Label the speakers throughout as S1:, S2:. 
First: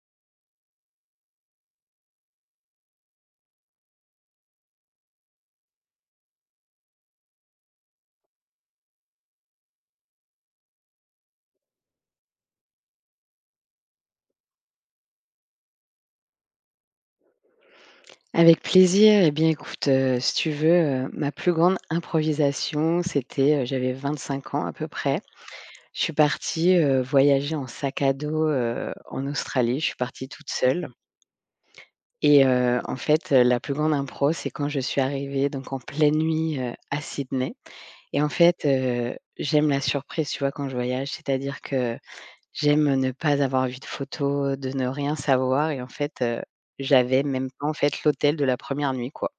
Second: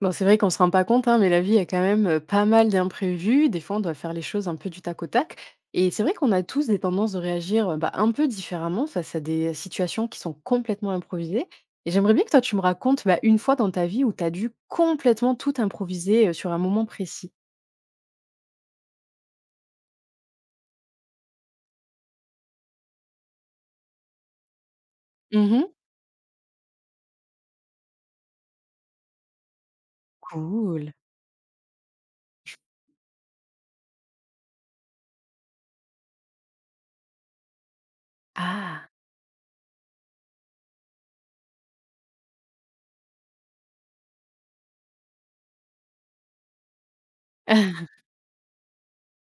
S1: Bon, c'est vrai qu'on se rend pas compte, hein, mais la vie a quand même pas mal d'imprévus. Des fois, on doit faire les choses un peu du tac au tac. Et c'est vrai qu'on a tous des tendances de réagir un peu différemment face à des situations qui sont complètement improvisées. Et j'aimerais bien que toi, tu me racontes bah, une fois dans ta vie où tu as dû complètement tout improviser sur un moment précis.
S2: Avec plaisir. Eh bien, écoute, si tu veux, ma plus grande improvisation, c'était, j'avais 25 ans à peu près.
S1: Mhm.
S2: Je suis partie, voyager en sac à dos, en Australie. Je suis partie toute seule
S1: Cool.
S2: et en fait, la plus grande impro, c'est quand je suis arrivée donc en pleine nuit, à Sydney et en fait,
S1: Ah.
S2: j'aime la surprise, tu vois, quand je voyage. C'est-à-dire que j'aime ne pas avoir vu de photos, de ne rien savoir et en fait, j'avais même pas, en fait, l'hôtel de la première nuit, quoi.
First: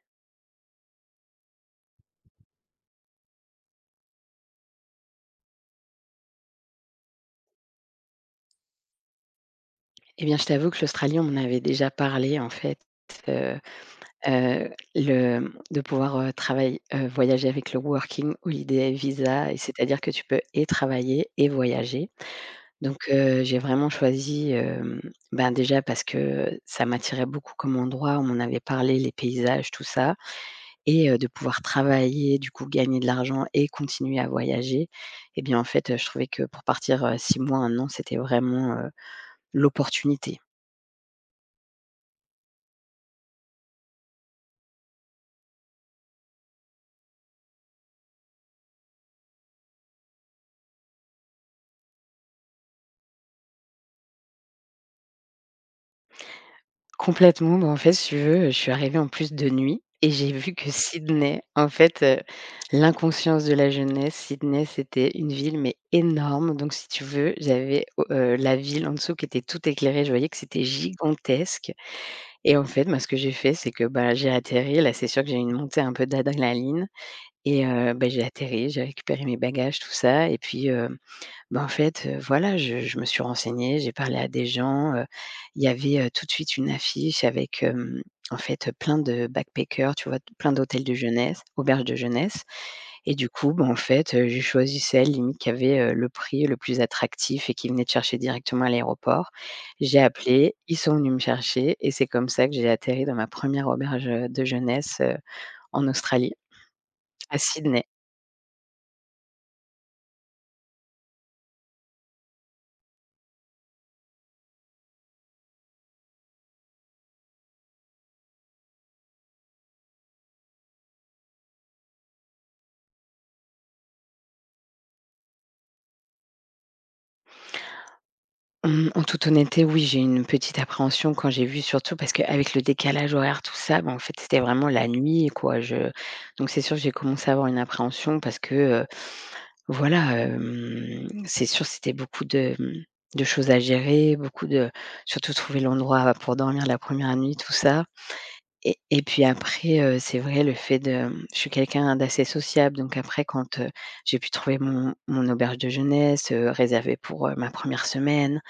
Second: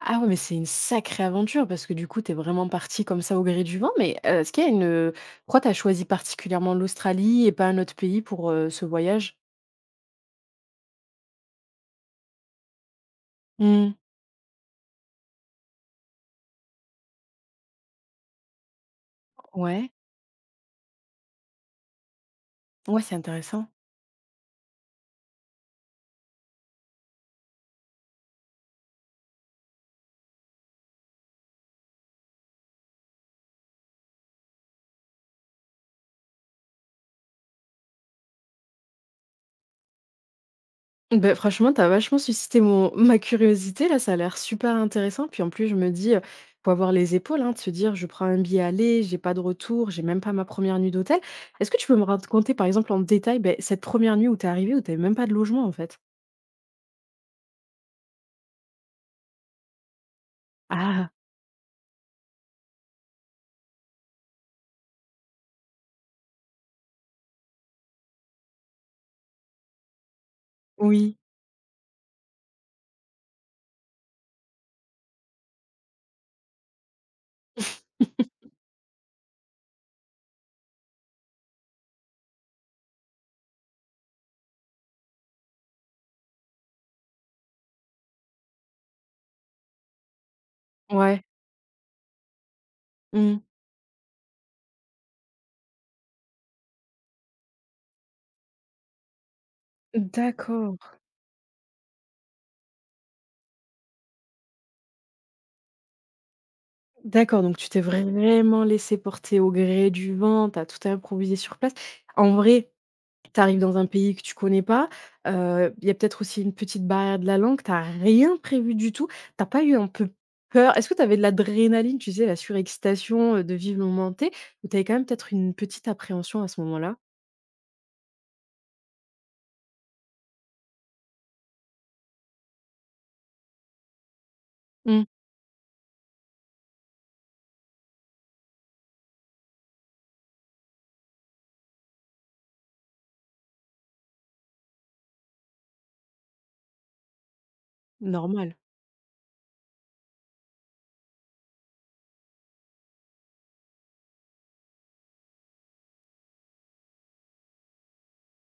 S1: Ah ouais, mais c'est une sacrée aventure parce que du coup, t'es vraiment parti comme ça au gré du vent. Mais est-ce qu'il y a une... Pourquoi tu as choisi particulièrement l'Australie et pas un autre pays pour ce voyage?
S2: Eh bien, je t'avoue que l'Australie, on m'en avait déjà parlé en fait, heu
S1: Mmh.
S2: le de pouvoir, travailler voyager avec le Working Holiday Visa et
S1: Ouais,
S2: c'est-à-dire que tu peux et travailler et voyager. Donc
S1: ouais, c'est
S2: j'ai
S1: intéressant.
S2: vraiment choisi, ben, déjà parce que ça m'attirait beaucoup comme endroit, on m'en avait parlé, les paysages, tout ça et de pouvoir travailler, du coup gagner de l'argent et continuer à voyager et bien, en fait, je trouvais que pour partir, 6 mois, un an, c'était vraiment, l'opportunité.
S1: Beh, franchement, tu as vachement suscité mon ma curiosité là, ça a l'air super intéressant. Puis en plus, je me dis, faut avoir les épaules, hein, de se dire: «Je prends un billet aller, j'ai pas de retour, j'ai même pas ma première nuit d'hôtel». Est-ce que tu peux me raconter, par exemple, en détail, ben cette première nuit où t'es arrivée, où t'avais même pas de logement, en fait?
S2: Complètement, bah, en fait, si tu veux, je suis arrivée en plus de nuit et j'ai vu que
S1: Ah!
S2: Sydney, en fait, l'inconscience de la jeunesse, Sydney, c'était une ville, mais énorme. Donc si tu veux, j'avais au la ville en dessous qui était toute éclairée, je voyais que c'était
S1: Oui.
S2: gigantesque et en fait, bah, ce que j'ai fait, c'est que, bah, j'ai atterri. Là, c'est sûr que j'ai eu une montée un peu d'adrénaline et bah, j'ai atterri, j'ai récupéré mes bagages, tout ça et puis, bah, en fait, voilà, je me suis renseignée, j'ai parlé à des gens, il y avait, tout de suite une affiche avec, en fait, plein de backpackers, tu vois? Plein d'hôtels de
S1: Ouais.
S2: jeunesse, auberges de jeunesse et du
S1: Mmh.
S2: coup, bah, en fait, j'ai choisi celle limite qui avait, le prix le plus attractif et qui venait te chercher directement à l'aéroport. J'ai appelé, ils
S1: D'accord,
S2: sont venus me chercher et c'est comme ça que j'ai atterri dans ma première auberge, de jeunesse, en Australie, à
S1: d'accord, donc tu t'es
S2: Sydney.
S1: vraiment laissé porter au gré du vent, t'as tout improvisé sur place. En vrai, tu arrives dans un pays que tu connais pas, il y a peut-être aussi une petite barrière de la langue, tu rien prévu du tout. T'as pas eu un peu peur? Est-ce que tu avais de l'adrénaline, tu sais, la surexcitation, de vivre le moment T, ou tu avais quand même peut-être une petite appréhension à ce moment-là?
S2: Mmh, En toute honnêteté, oui, j'ai eu une petite appréhension quand j'ai vu surtout parce qu'avec le décalage horaire, tout ça, bah, en fait, c'était vraiment la
S1: Mmh,
S2: nuit, quoi. Je Donc c'est sûr que j'ai commencé à avoir une appréhension parce que, heu, voilà, c'est sûr, c'était beaucoup de, de choses à gérer, beaucoup de surtout trouver l'endroit bah, pour dormir la première nuit, tout ça
S1: normal.
S2: et puis après, c'est vrai le fait de, je suis quelqu'un d'assez sociable donc après quand, j'ai pu trouver mon auberge de jeunesse, réservée pour, ma première semaine,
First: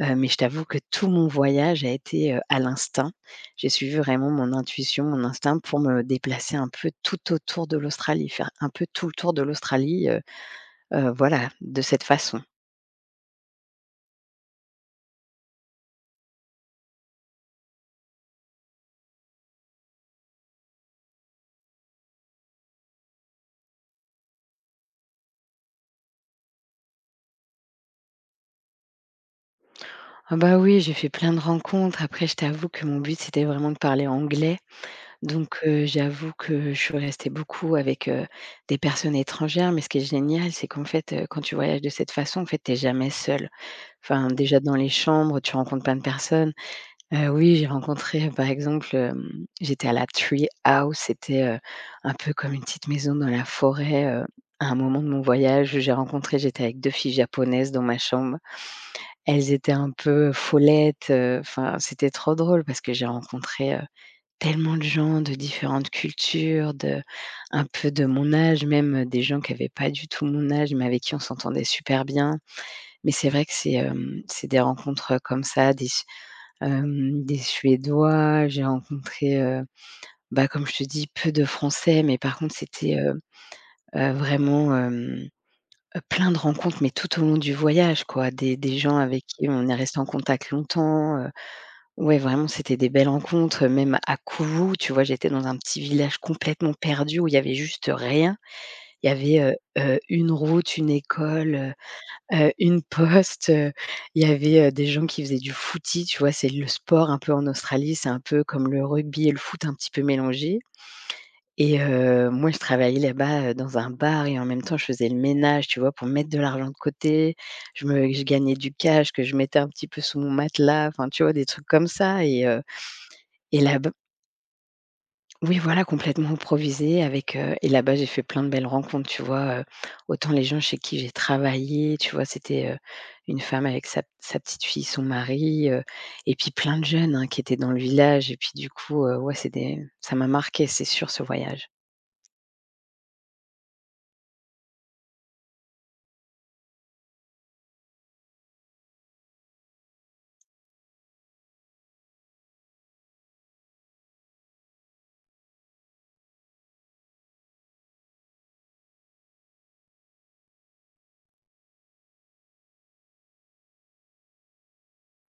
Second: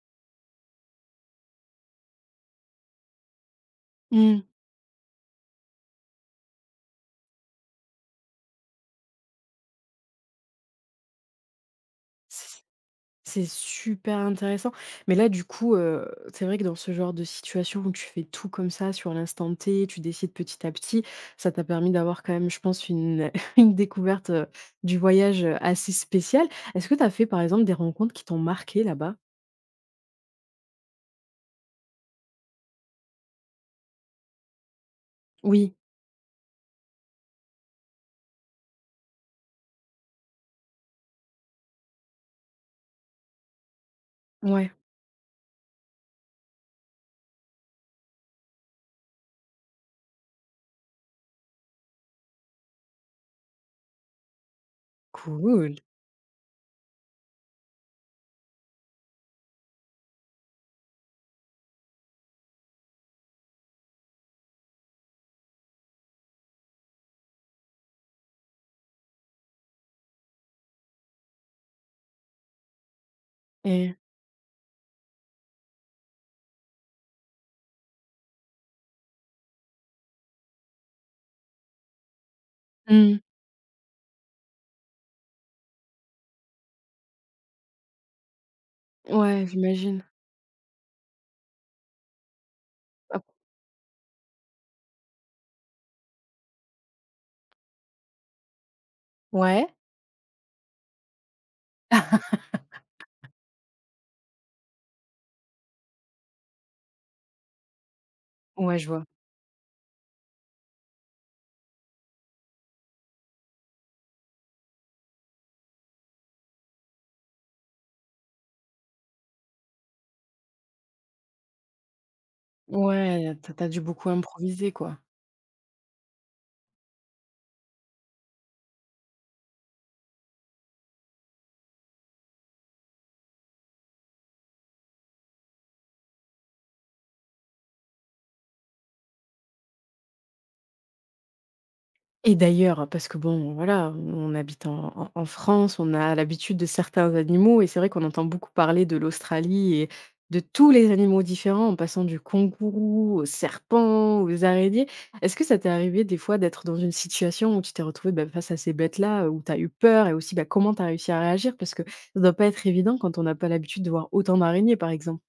S2: Heu, Mais je t'avoue que tout mon voyage a été, à l'instinct. J'ai suivi vraiment
S1: Mmh.
S2: mon intuition, mon instinct pour me déplacer un peu tout autour de l'Australie, faire un peu tout le tour de l'Australie, voilà, de cette façon.
S1: C'est super intéressant. Mais là, du coup, c'est vrai que dans ce genre de situation où tu fais tout comme ça sur l'instant T, tu décides petit à petit, ça t'a permis d'avoir quand même, je pense, une une découverte, du voyage, assez spéciale. Est-ce que tu as fait, par exemple, des rencontres qui t'ont marqué là-bas?
S2: Ah bah, oui, j'ai fait plein de rencontres. Après, je t'avoue que mon but, c'était vraiment de parler anglais. Donc,
S1: Oui,
S2: j'avoue que je suis restée beaucoup avec, des personnes étrangères. Mais ce qui est génial, c'est qu'en fait, quand tu voyages de cette façon, en fait, t'es jamais seule. Enfin, déjà
S1: ouais.
S2: dans les chambres, tu rencontres plein de personnes. Oui, j'ai rencontré, par exemple, j'étais à la Tree House, c'était, un peu comme une petite maison dans la forêt, à un moment de mon
S1: Cool.
S2: voyage, j'étais avec 2 filles japonaises dans ma chambre. Elles étaient un peu follettes, enfin, c'était trop drôle parce que j'ai rencontré, tellement de gens de différentes cultures, de un peu de mon âge même, des gens qui avaient pas du tout mon âge mais avec qui on s'entendait super bien. Mais c'est vrai que c'est,
S1: Et
S2: c'est des rencontres, comme ça, des Suédois, j'ai rencontré, bah, comme je te dis, peu de Français, mais par contre c'était,
S1: mmh.
S2: vraiment, plein de rencontres, mais tout au long du voyage quoi. Des gens avec
S1: Ouais,
S2: qui on est resté
S1: j'imagine.
S2: en contact longtemps, ouais, vraiment c'était des belles
S1: Ap.
S2: rencontres. Même à Kourou, tu vois, j'étais dans un petit village complètement perdu où il y avait juste rien. Il y avait,
S1: Ouais?
S2: une route, une école, une poste, il y avait, des gens qui faisaient du footy, tu vois? C'est le sport un peu en Australie, c'est un peu comme
S1: Ouais,
S2: le
S1: je vois.
S2: rugby et le foot un petit peu mélangés et moi je travaillais là-bas, dans un bar et en même temps je faisais le ménage, tu vois? Pour mettre de l'argent de côté, je gagnais du cash que je mettais un petit peu sous mon matelas, enfin tu vois? Des trucs comme ça et heu
S1: Ouais,
S2: et
S1: t'as as
S2: là
S1: dû beaucoup improviser, quoi.
S2: oui, voilà, complètement improvisé avec, et là-bas, j'ai fait plein de belles rencontres, tu vois? Autant les gens chez qui j'ai travaillé, tu vois? C'était, une femme avec sa petite fille, son mari, et puis plein de jeunes, hein, qui étaient dans le village et puis du coup, ouais, c'est des ça m'a marqué, c'est sûr, ce voyage.
S1: Et d'ailleurs, parce que bon, voilà, on habite en France, on a l'habitude de certains animaux et c'est vrai qu'on entend beaucoup parler de l'Australie et de tous les animaux différents, en passant du kangourou aux serpents, aux araignées. Est-ce que ça t'est arrivé des fois d'être dans une situation où tu t'es retrouvé face à ces bêtes-là, où tu as eu peur et aussi, bah, comment tu as réussi à réagir? Parce que ça doit pas être évident quand on n'a pas l'habitude de voir autant d'araignées, par exemple.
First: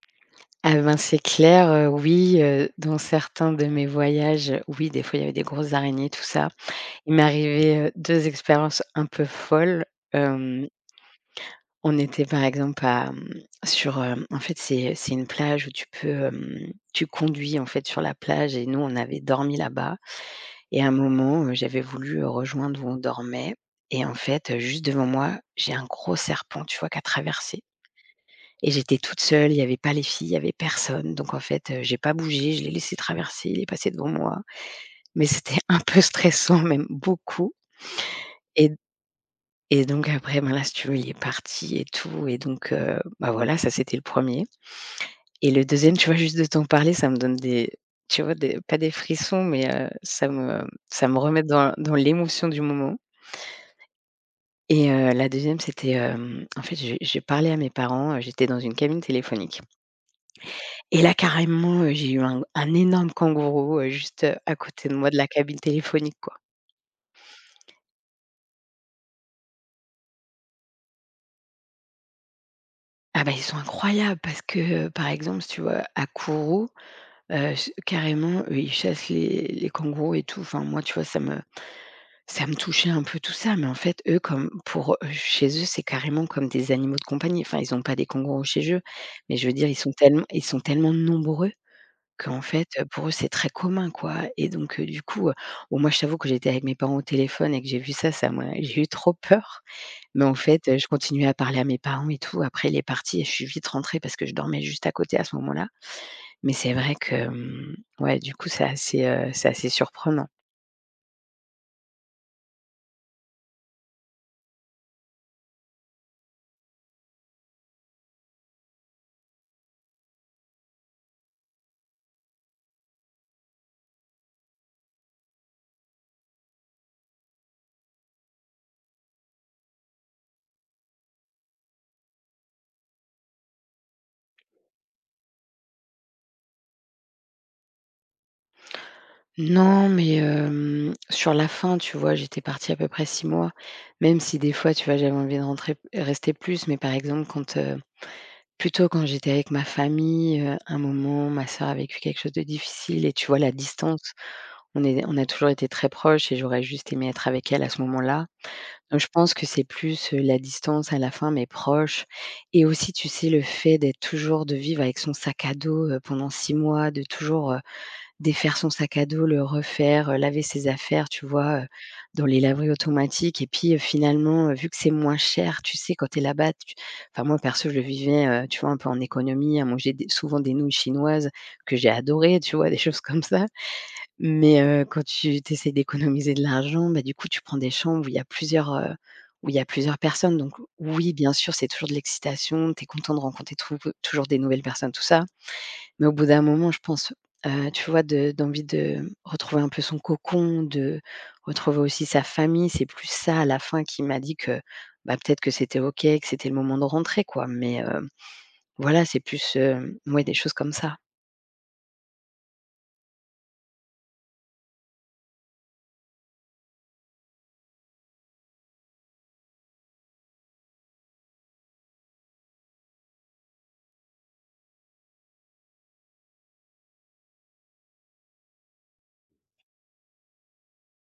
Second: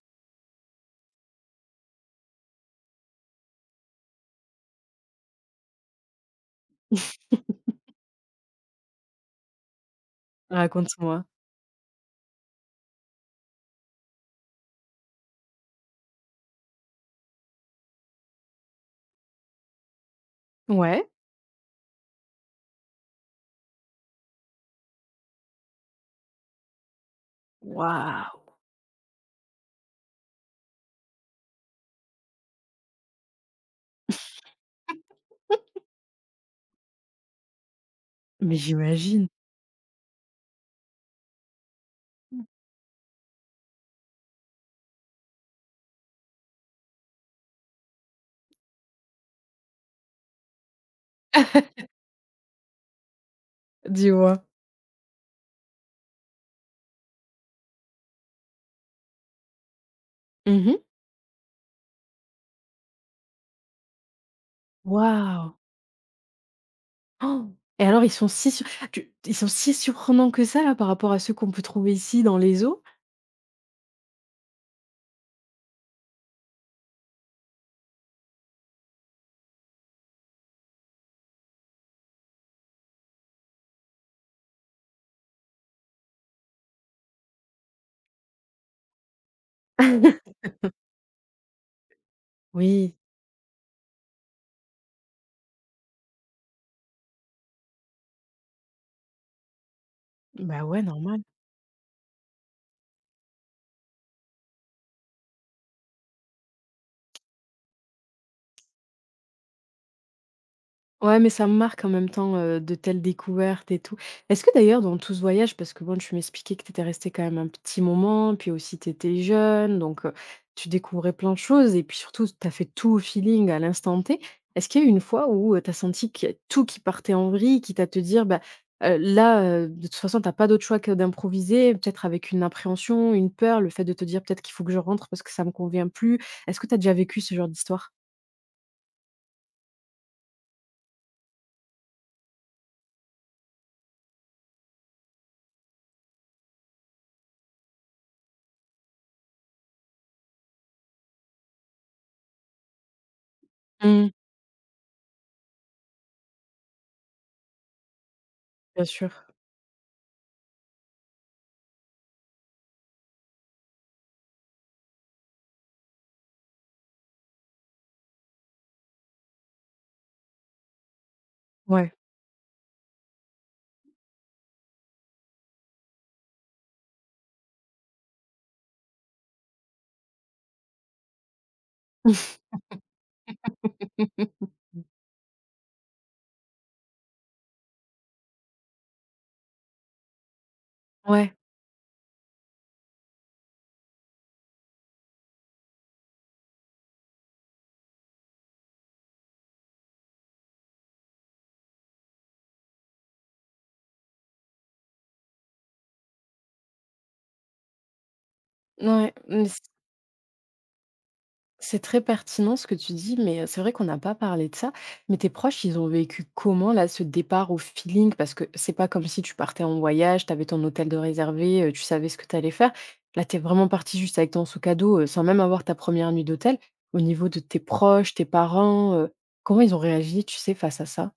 S2: Ah ben, c'est clair, oui, dans certains de mes voyages, oui, des fois, il y avait des grosses araignées, tout ça. Il m'est arrivé 2 expériences un peu folles.
S1: Raconte-moi.
S2: On était par exemple à, sur, en fait, c'est une plage où tu peux, tu conduis, en fait, sur la plage et nous, on avait dormi là-bas et à un
S1: Ouais?
S2: moment, j'avais voulu, rejoindre où on dormait et en fait, juste devant moi, j'ai un gros serpent, tu vois, qui a traversé
S1: Waouh!
S2: et j'étais toute seule, il y avait pas les filles, il y avait personne donc en fait, j'ai pas bougé, je l'ai laissé traverser, il est passé devant moi mais c'était un peu stressant, même beaucoup
S1: Mais
S2: et
S1: j'imagine.
S2: et donc après, ben, là, si tu veux, il est parti et tout et donc bah, voilà, ça, c'était le premier. Et le deuxième, tu vois, juste de t'en parler, ça me donne des tu vois, des pas des frissons, mais ça me remet dans l'émotion du moment
S1: Dis-moi.
S2: et la deuxième, c'était, en fait, j'ai parlé à mes parents, j'étais dans une cabine téléphonique
S1: Mmh.
S2: et là, carrément, j'ai eu un énorme kangourou, juste, à côté de moi de la
S1: Waouh!
S2: cabine téléphonique, quoi.
S1: Oh! Et alors ils sont si sur tu ils sont si surprenants que ça là, par rapport à ceux qu'on peut trouver ici dans les zoos?
S2: Ah bah, ils sont incroyables parce que, par exemple, si tu vois, à Kourou, j carrément, eux, ils chassent les kangourous et tout. Enfin, moi, tu vois, Ça me touchait un peu tout ça, mais en fait, eux, comme pour eux, chez eux, c'est carrément comme des animaux de compagnie. Enfin, ils n'ont pas des kangourous chez eux, mais je veux dire, ils sont tellement nombreux qu'en fait,
S1: Oui,
S2: pour eux, c'est très commun, quoi et donc du coup, bon, moi, je t'avoue que j'étais avec mes parents au téléphone et que j'ai vu ça, ça m'a j'ai eu trop peur, mais en
S1: bah
S2: fait,
S1: ouais,
S2: je
S1: normal.
S2: continuais à parler à mes parents et tout. Après, il est parti et je suis vite rentrée parce que je dormais juste à côté à ce moment-là, mais c'est vrai que, ouais, du coup, c'est assez, c'est assez surprenant.
S1: Ouais, mais ça me marque en même temps, de telles découvertes et tout. Est-ce que d'ailleurs dans tout ce voyage, parce que bon, tu m'expliquais que tu étais restée quand même un petit moment, puis aussi tu étais jeune, donc tu découvrais plein de choses et puis surtout tu as fait tout au feeling, à l'instant T. Est-ce qu'il y a eu une fois où, tu as senti qu'il y a tout qui partait en vrille, quitte à te dire: «Bah, là, de toute façon, t'as pas d'autre choix que d'improviser», peut-être avec une appréhension, une peur, le fait de te dire: «Peut-être qu'il faut que je rentre parce que ça me convient plus». Est-ce que tu as déjà vécu ce genre d'histoire?
S2: Non, mais sur la fin, tu vois, j'étais partie à peu près 6 mois, même si des fois, tu vois, j'avais envie de rentrer rester plus, mais par exemple, quand, plutôt quand j'étais avec ma famille, un moment, ma sœur a vécu quelque chose de difficile et tu vois, la
S1: Mmh,
S2: distance, on a toujours été très proches et j'aurais juste aimé être avec elle à ce moment-là.
S1: bien
S2: Donc je
S1: sûr,
S2: pense que c'est plus, la distance à la fin, mais proche et aussi, tu sais, le fait d'être toujours de vivre avec son sac à dos, pendant 6 mois, Défaire son sac à dos, le refaire, laver ses affaires, tu vois,
S1: ouais.
S2: dans les laveries automatiques et puis, finalement, vu que c'est moins cher, tu sais, quand tu es là-bas, tu enfin moi perso, je le vivais, tu vois, un peu en économie, à manger des souvent des nouilles chinoises que j'ai adorées, tu vois, des choses comme ça. Mais, quand tu essaies d'économiser de l'argent, bah, du coup, tu prends des chambres où il y a plusieurs, où il y a plusieurs personnes. Donc oui, bien
S1: Ouais,
S2: sûr, c'est toujours de l'excitation, tu es content de rencontrer trouv toujours des nouvelles personnes, tout ça. Mais au bout d'un moment, je pense, tu vois, de d'envie de retrouver un peu son cocon, de retrouver aussi sa famille. C'est plus ça, à la fin, qui m'a dit que, bah, peut-être que c'était OK, que c'était le moment de rentrer, quoi. Mais, voilà,
S1: ouais,
S2: c'est plus, ouais, des choses comme ça.
S1: c'est très pertinent ce que tu dis, mais c'est vrai qu'on n'a pas parlé de ça. Mais tes proches, ils ont vécu comment là, ce départ au feeling? Parce que c'est pas comme si tu partais en voyage, t'avais ton hôtel de réservé, tu savais ce que t'allais faire. Là, t'es vraiment parti juste avec ton sac à dos, sans même avoir ta première nuit d'hôtel. Au niveau de tes proches, tes parents, comment ils ont réagi, tu sais, face à ça?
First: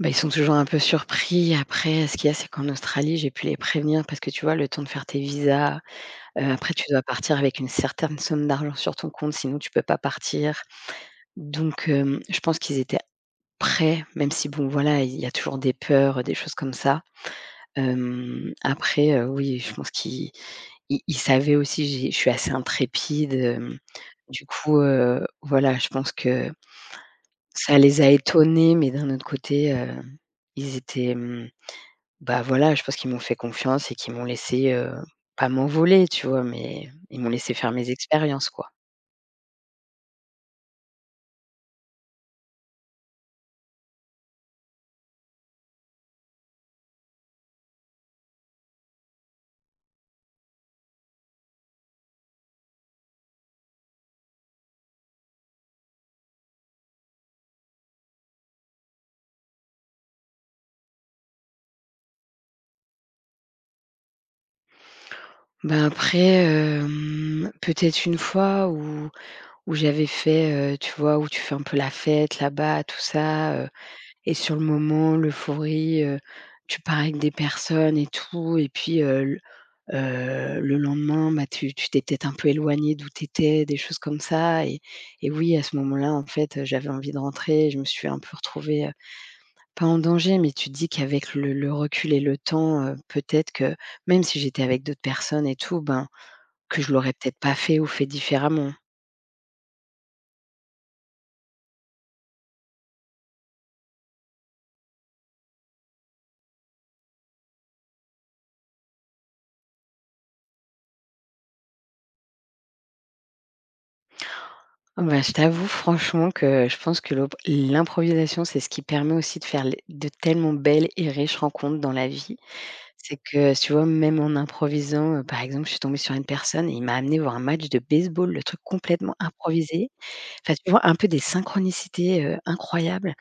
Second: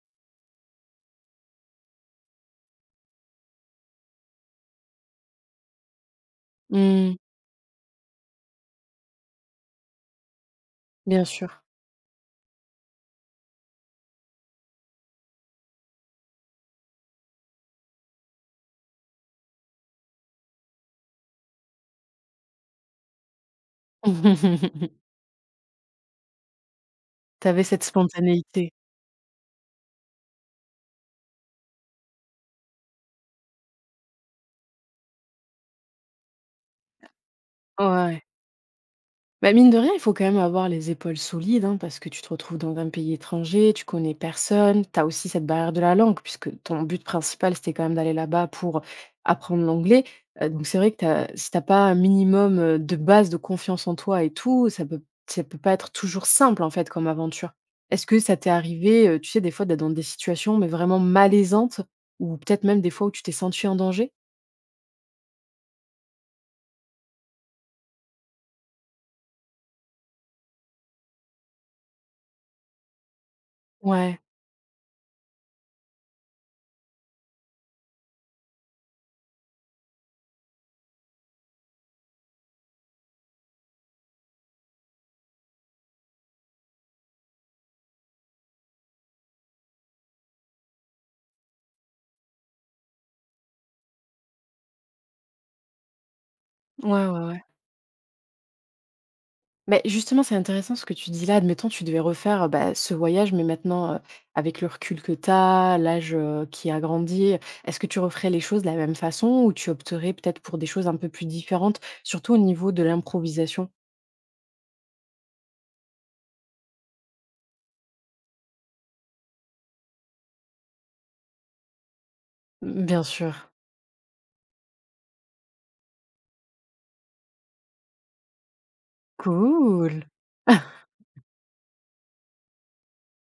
S2: Bah, ils sont toujours un peu surpris. Après, ce qu'il y a, c'est qu'en Australie, j'ai pu les prévenir parce que, tu vois, le temps de faire tes visas, après tu dois
S1: Mmh,
S2: partir avec une certaine somme d'argent sur ton compte, sinon tu peux pas partir.
S1: bien sûr.
S2: Donc, je pense qu'ils étaient prêt, même si bon voilà, il y a toujours des peurs, des choses comme ça. Oui, je pense qu'il il savait aussi, j'ai je suis assez intrépide, du coup, voilà, je pense que
S1: T'avais
S2: ça
S1: cette
S2: les a
S1: spontanéité.
S2: étonnés, mais d'un autre côté, ils étaient, mmh, bah, voilà, je pense qu'ils m'ont fait confiance et qu'ils m'ont laissé, pas m'envoler, tu vois? Mais ils m'ont laissé faire mes
S1: Ouais.
S2: expériences, quoi.
S1: Bah, mine de rien, il faut quand même avoir les épaules solides, hein, parce que tu te retrouves dans un pays étranger, tu connais personne, tu as aussi cette barrière de la langue, puisque ton but principal, c'était quand même d'aller là-bas pour apprendre l'anglais. Donc c'est vrai que tu si t'as pas un minimum, de base de confiance en toi et tout, ça peut pas être toujours simple, en fait, comme aventure. Est-ce que ça t'est arrivé, tu sais, des fois, d'être dans des situations, mais vraiment malaisantes ou peut-être même des fois où tu t'es sentie en danger?
S2: Bah, après, peut-être une fois où j'avais fait, tu vois, où tu fais un peu la fête là-bas, tout ça,
S1: Ouais.
S2: et sur le moment, l'euphorie, tu parles avec des personnes et tout et puis, l le lendemain, bah, tu t'es peut-être un peu éloigné d'où tu étais, des choses comme ça. Et oui, à ce moment-là, en fait, j'avais envie de rentrer. Je me suis un peu retrouvée, pas en danger, mais tu te dis qu'avec le recul et le temps, peut-être que même si j'étais avec d'autres personnes et tout, ben, que je
S1: Ouais,
S2: l'aurais
S1: ouais,
S2: peut-être
S1: ouais.
S2: pas fait ou fait différemment.
S1: Mais justement, c'est intéressant ce que tu dis là. Admettons, tu devais refaire, bah, ce voyage, mais maintenant, avec le recul que tu as, l'âge, qui a grandi, est-ce que tu referais les choses de la même façon ou tu opterais peut-être pour des choses un peu plus différentes, surtout au niveau de l'improvisation?
S2: Ah bah, je t'avoue franchement que je pense que l'improvisation, c'est ce qui permet aussi de faire les de tellement belles et riches rencontres dans la vie.
S1: Mmh. Bien
S2: C'est
S1: sûr.
S2: que, tu vois, même en improvisant, par exemple, je suis tombée sur une personne et il m'a amenée voir un match de baseball, le truc complètement improvisé.
S1: Cool.
S2: Enfin, tu vois, un peu des synchronicités, incroyables.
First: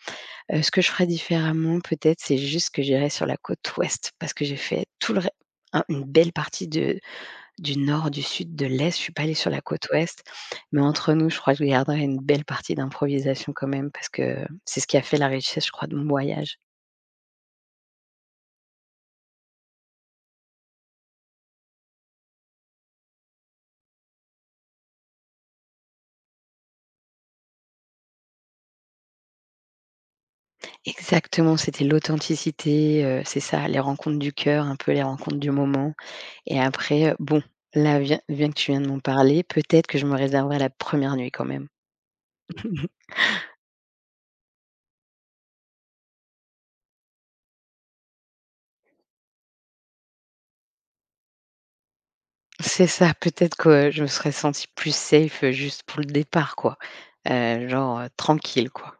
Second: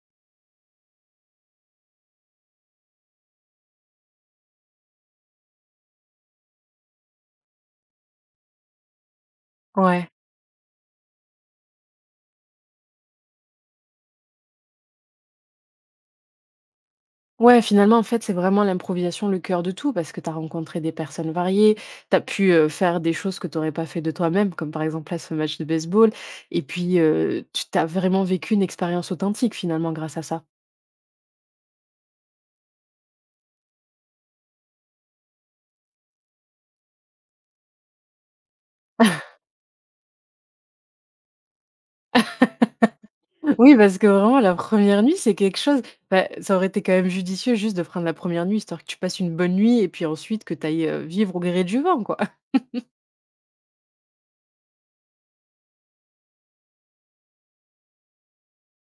S2: Ce que je ferais différemment peut-être, c'est juste que j'irais sur la côte ouest parce que j'ai fait tout le ré un une belle partie de du nord, du sud, de l'est, je suis pas allée sur la côte
S1: Ouais.
S2: ouest, mais entre nous, je crois que je garderai une belle partie d'improvisation quand même parce que c'est ce qui a fait la richesse, je crois, de mon voyage.
S1: Ouais, finalement, en fait, c'est vraiment l'improvisation le cœur de tout parce que tu as rencontré des personnes variées, tu as pu, faire des choses que tu aurais pas fait de toi-même, comme par exemple, là, ce match de baseball et puis, tu t'as vraiment vécu une expérience authentique, finalement, grâce à ça.
S2: Exactement, c'était l'authenticité, c'est ça, les rencontres du cœur, un peu les rencontres du moment. Et après, bon, là, vient bien que tu viens de m'en parler, peut-être que je me réserverai la première nuit quand même.
S1: Mmh. Oui, parce que vraiment la première nuit, c'est quelque chose. Bah, ça aurait été quand même judicieux juste de prendre la première nuit, histoire que tu passes une bonne nuit et puis ensuite que tu ailles, vivre au gré du vent, quoi.
S2: C'est ça, peut-être que je me serais sentie plus safe, juste pour le départ, quoi, genre, tranquille, quoi.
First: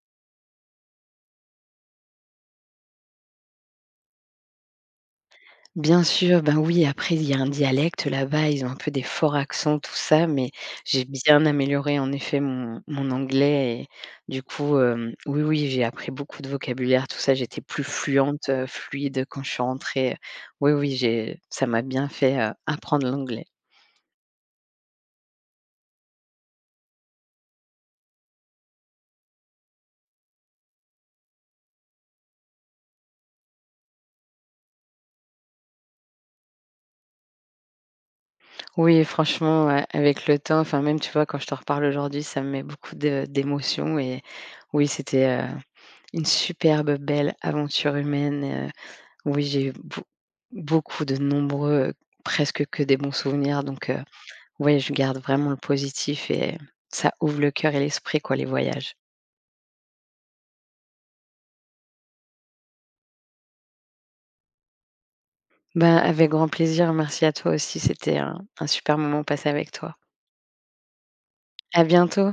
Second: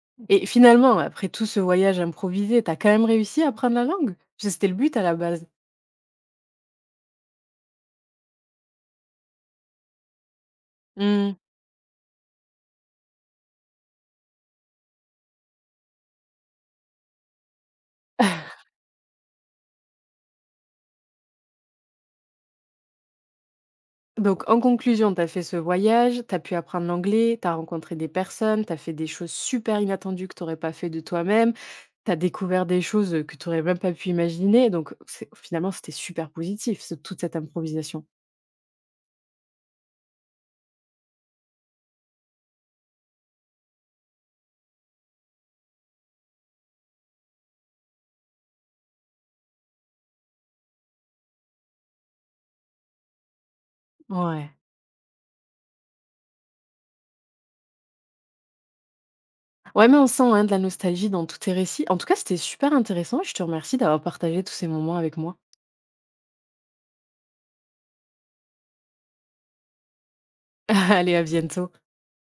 S1: Et finalement, après tout ce voyage improvisé, tu as quand même réussi à apprendre la langue? Parce que c'était le but à la base.
S2: Bien sûr, ben oui, après il y a un dialecte là-bas, ils ont un peu des forts accents, tout ça, mais j'ai
S1: Mmh.
S2: bien amélioré en effet mon anglais. Et du coup, oui, oui, j'ai appris beaucoup de vocabulaire, tout ça, j'étais plus fluide quand je suis rentrée. Oui, oui, j'ai ça m'a bien fait, apprendre l'anglais.
S1: Donc, en conclusion, tu as fait ce voyage, tu as pu apprendre l'anglais, tu as rencontré des personnes, tu as fait des choses super inattendues que tu n'aurais pas fait de toi-même, tu as découvert des choses que tu n'aurais même pas pu imaginer. Donc, c'est- finalement, c'était super positif, ce- toute cette improvisation.
S2: Oui, franchement, avec le temps, enfin même, tu vois, quand je te reparle aujourd'hui, ça me met beaucoup de d'émotions. Et oui, c'était, une superbe belle aventure humaine. Oui, j'ai eu beau beaucoup de nombreux, presque que des bons souvenirs, donc
S1: Ouais.
S2: ouais, je garde vraiment le positif. Et ça ouvre le cœur et l'esprit, quoi, les voyages.
S1: Ouais, mais on sent hein, de la nostalgie dans tous tes récits. En tout cas, c'était super intéressant. Je te remercie d'avoir partagé tous ces moments avec moi.
S2: Ben, avec grand plaisir, merci à toi aussi, c'était un super moment passé avec toi.
S1: Allez, à bientôt.
S2: À bientôt.